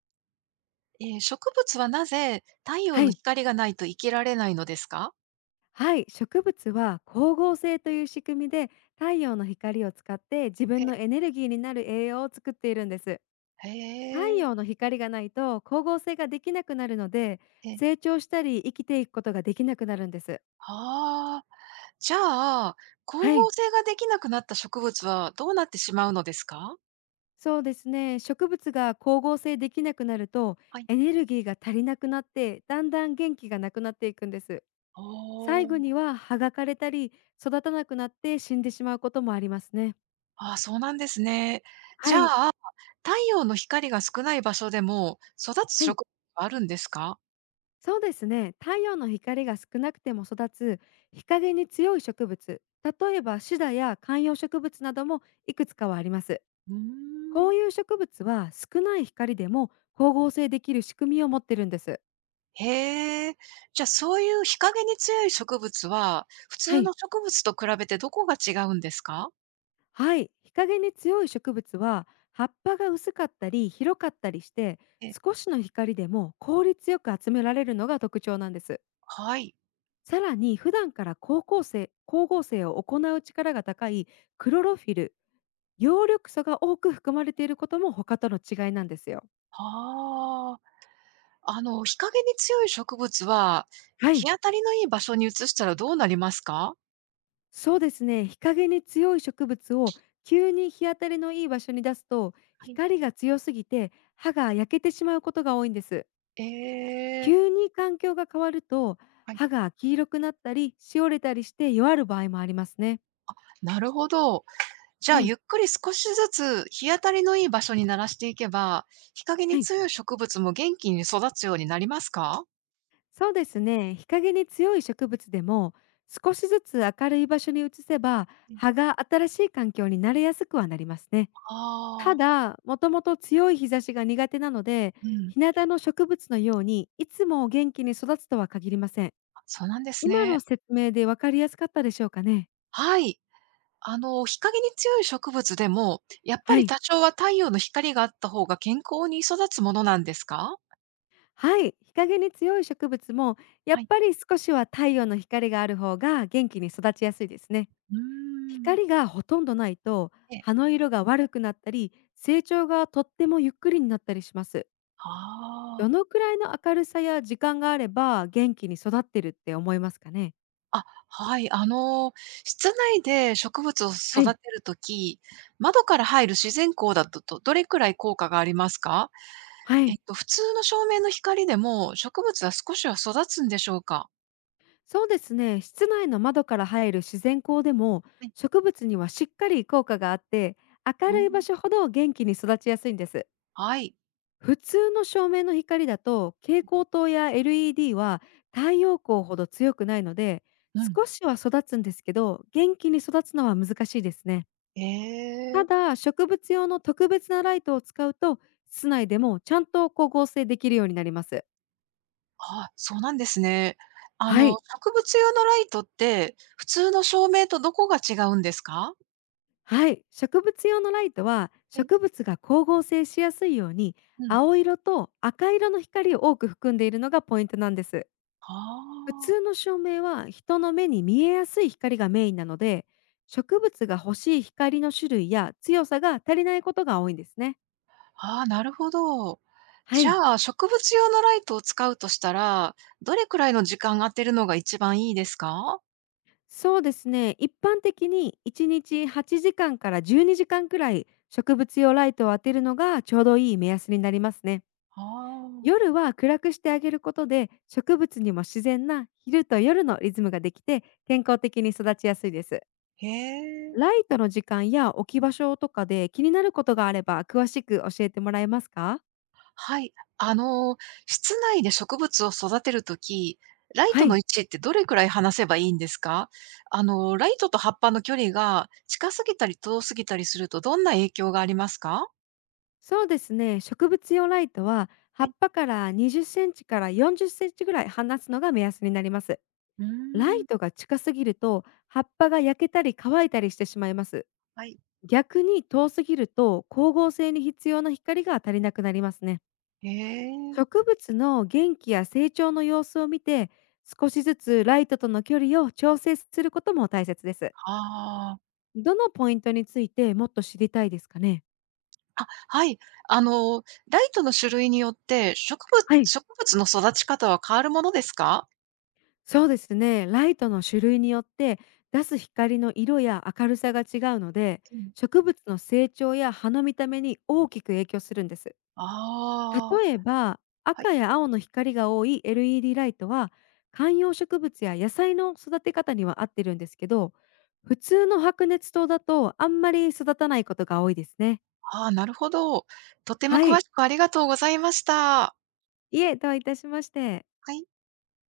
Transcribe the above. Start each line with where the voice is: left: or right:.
right: 植物はなぜ太陽
left: は
right: の
left: い、
right: 光がないと生きられないのですか？
left: はい、植物は光合成という仕組みで太陽の光を使って自分
right: え。
left: のエネルギーになる栄養を作っているんです。
right: へ
left: 太
right: え。
left: 陽の光がないと光合成ができなくなるので、
right: え。
left: 成長したり生きていくことができなくなるんです。
right: ああ。じゃあ、光
left: は
right: 合
left: い、
right: 成ができなくなった植物はどうなってしまうのですか？
left: そうですね。植物が光合成できなくなると、
right: はい。
left: エネルギーが足りなくなってだんだん元気がなくなっていくんです。
right: お
left: 最
right: お。
left: 後には葉が枯れたり育たなくなって死んでしまうこともありますね。
right: ああ、そうなんですね。じ
left: は
right: ゃ
left: い、
right: あ、太陽の光が少ない場所でも育つ
left: はい
right: 植物はあるんですか？
left: そうですね。太陽の光が少なくても育つ日陰に強い植物、例えばシダや観葉植物などもいくつかはあります。
right: うー
left: こ
right: ん。
left: ういう植物は少ない光でも光合成できる仕組みを持ってるんです。
right: へえ。じゃあ、そういう日陰に強い植物は、普
left: は
right: 通
left: い。
right: の植物と比べてどこが違うんですか？
left: はい、日陰に強い植物は葉っぱが薄かったり広かったりして、少しの光でも効率よく集められるのが特徴なんです。
right: はい。
left: さらに普段から光合成を行う力が高いクロロフィル、葉緑素が多く含まれていることも他との違いなんですよ。
right: はあ。あの、日陰に強い植物は、
left: は
right: 日
left: い。
right: 当たりのいい場所に移したらどうなりますか？
left: そうですね、日陰に強い植物を急に日当たりのいい場所に出すと、
right: はい。
left: 光が強すぎて歯が焼けてしまうことが多いんです。
right: ええ。
left: 急に環境が変わると
right: はい。
left: 歯が黄色くなったりしおれたりして弱る場合もありますね。
right: なるほど。じゃ
left: は
right: あ、
left: い。
right: ゆっくり少しずつ日当たりのいい場所に慣らしていけば、日陰
left: は
right: に
left: い。
right: 強い植物も元気に育つようになりますか？
left: そうですね、日陰に強い植物でも少しずつ明るい場所に移せば、
right: うん。
left: 葉が新しい環境に慣れやすくはなりますね。た
right: ああ。
left: だ、もともと強い日差しが苦手なので、
right: うん。
left: 日向の植物のようにいつも元気に育つとは限りません。
right: そうなんです
left: 今の
right: ね。
left: 説明でわかりやすかったでしょうかね。
right: はい。あの、日陰に強い植物でも、やっぱ
left: は
right: り
left: い。
right: 多少は太陽の光があった方が健康に育つものなんですか？
left: はい。日陰に強い植物も、や
right: は
left: っ
right: い。
left: ぱり少しは太陽の光がある方が元気に育ちやすいですね。
right: うーん。
left: 光がほとんどないと、
right: え
left: 葉の色が悪くなったり、成長がとってもゆっくりになったりします。
right: あ
left: ど
right: あ。
left: のくらいの明るさや時間があれば元気に育ってるって思いますかね。
right: あ、はい。あの、室内で植物を
left: は
right: 育
left: い。
right: てるとき、窓から入る自然光だと、どれくらい効果がありますか？
left: はい。
right: 普通の照明の光でも植物は少しは育つんでしょうか？
left: そうですね、室内の窓から入る自然光でも
right: はい。
left: 植物にはしっかり効果があって、明
right: う
left: るい場
right: ん。
left: 所ほど元気に育ちやすいんです。
right: はい。
left: 普通の照明の光だと蛍光灯や LED は太陽光ほど強くないので、
right: うん。
left: 少しは育つんですけど元気に育つのは難しいですね。
right: え
left: た
right: え。
left: だ植物用の特別なライトを使うと、室内でもちゃんと光合成できるようになります。
right: あ、そうなんですね。あ
left: は
right: の、
left: い、
right: 植物用のライトって、普通の照明とどこが違うんですか？
left: はい、植物用のライトは
right: はい。
left: 植物が光合成しやすいように、
right: うん。
left: 青色と赤色の光を多く含んでいるのがポイントなんです。
right: あ
left: 普通
right: あ。
left: の照明は人の目に見えやすい光がメインなので、植物が欲しい光の種類や強さが足りないことが多いんですね。
right: ああ、なるほど。
left: は
right: じ
left: い、
right: ゃあ、植物用のライトを使うとしたら、どれくらいの時間当てるのが一番いいですか？
left: そうですね、一般的に1日8時間かんから12時間くらい植物用ライトを当てるのがちょうどいい目安になりますね。
right: ああ。
left: 夜は暗くしてあげることで、植物にも自然な昼と夜のリズムができて、健康的に育ちやすいです。
right: へえ。
left: ライトの時間や置き場所とかで気になることがあれば詳しく教えてもらえますか。
right: はい。あの、室内で植物を育てるとき、ライ
left: は
right: トの
left: い、
right: 位置ってどれくらい離せばいいんですか？あの、ライトと葉っぱの距離が近すぎたり遠すぎたりするとどんな影響がありますか？
left: そうですね。植物用ライトは
right: は
left: 葉っ
right: い。
left: ぱから20センチから40センチぐらい離すのが目安になります。
right: うー
left: ライ
right: ん。
left: トが近すぎると葉っぱが焼けたり乾いたりしてしまいます。
right: はい。
left: 逆に遠すぎると光合成に必要な光が足りなくなりますね。
right: へえ。
left: 植物の元気や成長の様子を見て、少しずつライトとの距離を調整することも大切です。
right: ああ。
left: どのポイントについてもっと知りたいですかね。
right: あ、はい。あの、ライトの種類によって植物
left: はい。
right: 植物の育ち方は変わるものですか？
left: そうですね、ライトの種類によって出す光の色や明るさが違うので、
right: うん。
left: 植物の成長や葉の見た目に大きく影響するんです。
right: ああ、
left: 例えば、
right: はい。
left: 赤や青の光が多い LED ライトは、観葉植物や野菜の育て方には合ってるんですけど、普通の白熱灯だとあんまり育たないことが多いですね。
right: ああ、なるほど。とても
left: は
right: 詳
left: い。
right: しくありがとうございました。
left: いえ、どういたしまして。
right: はい。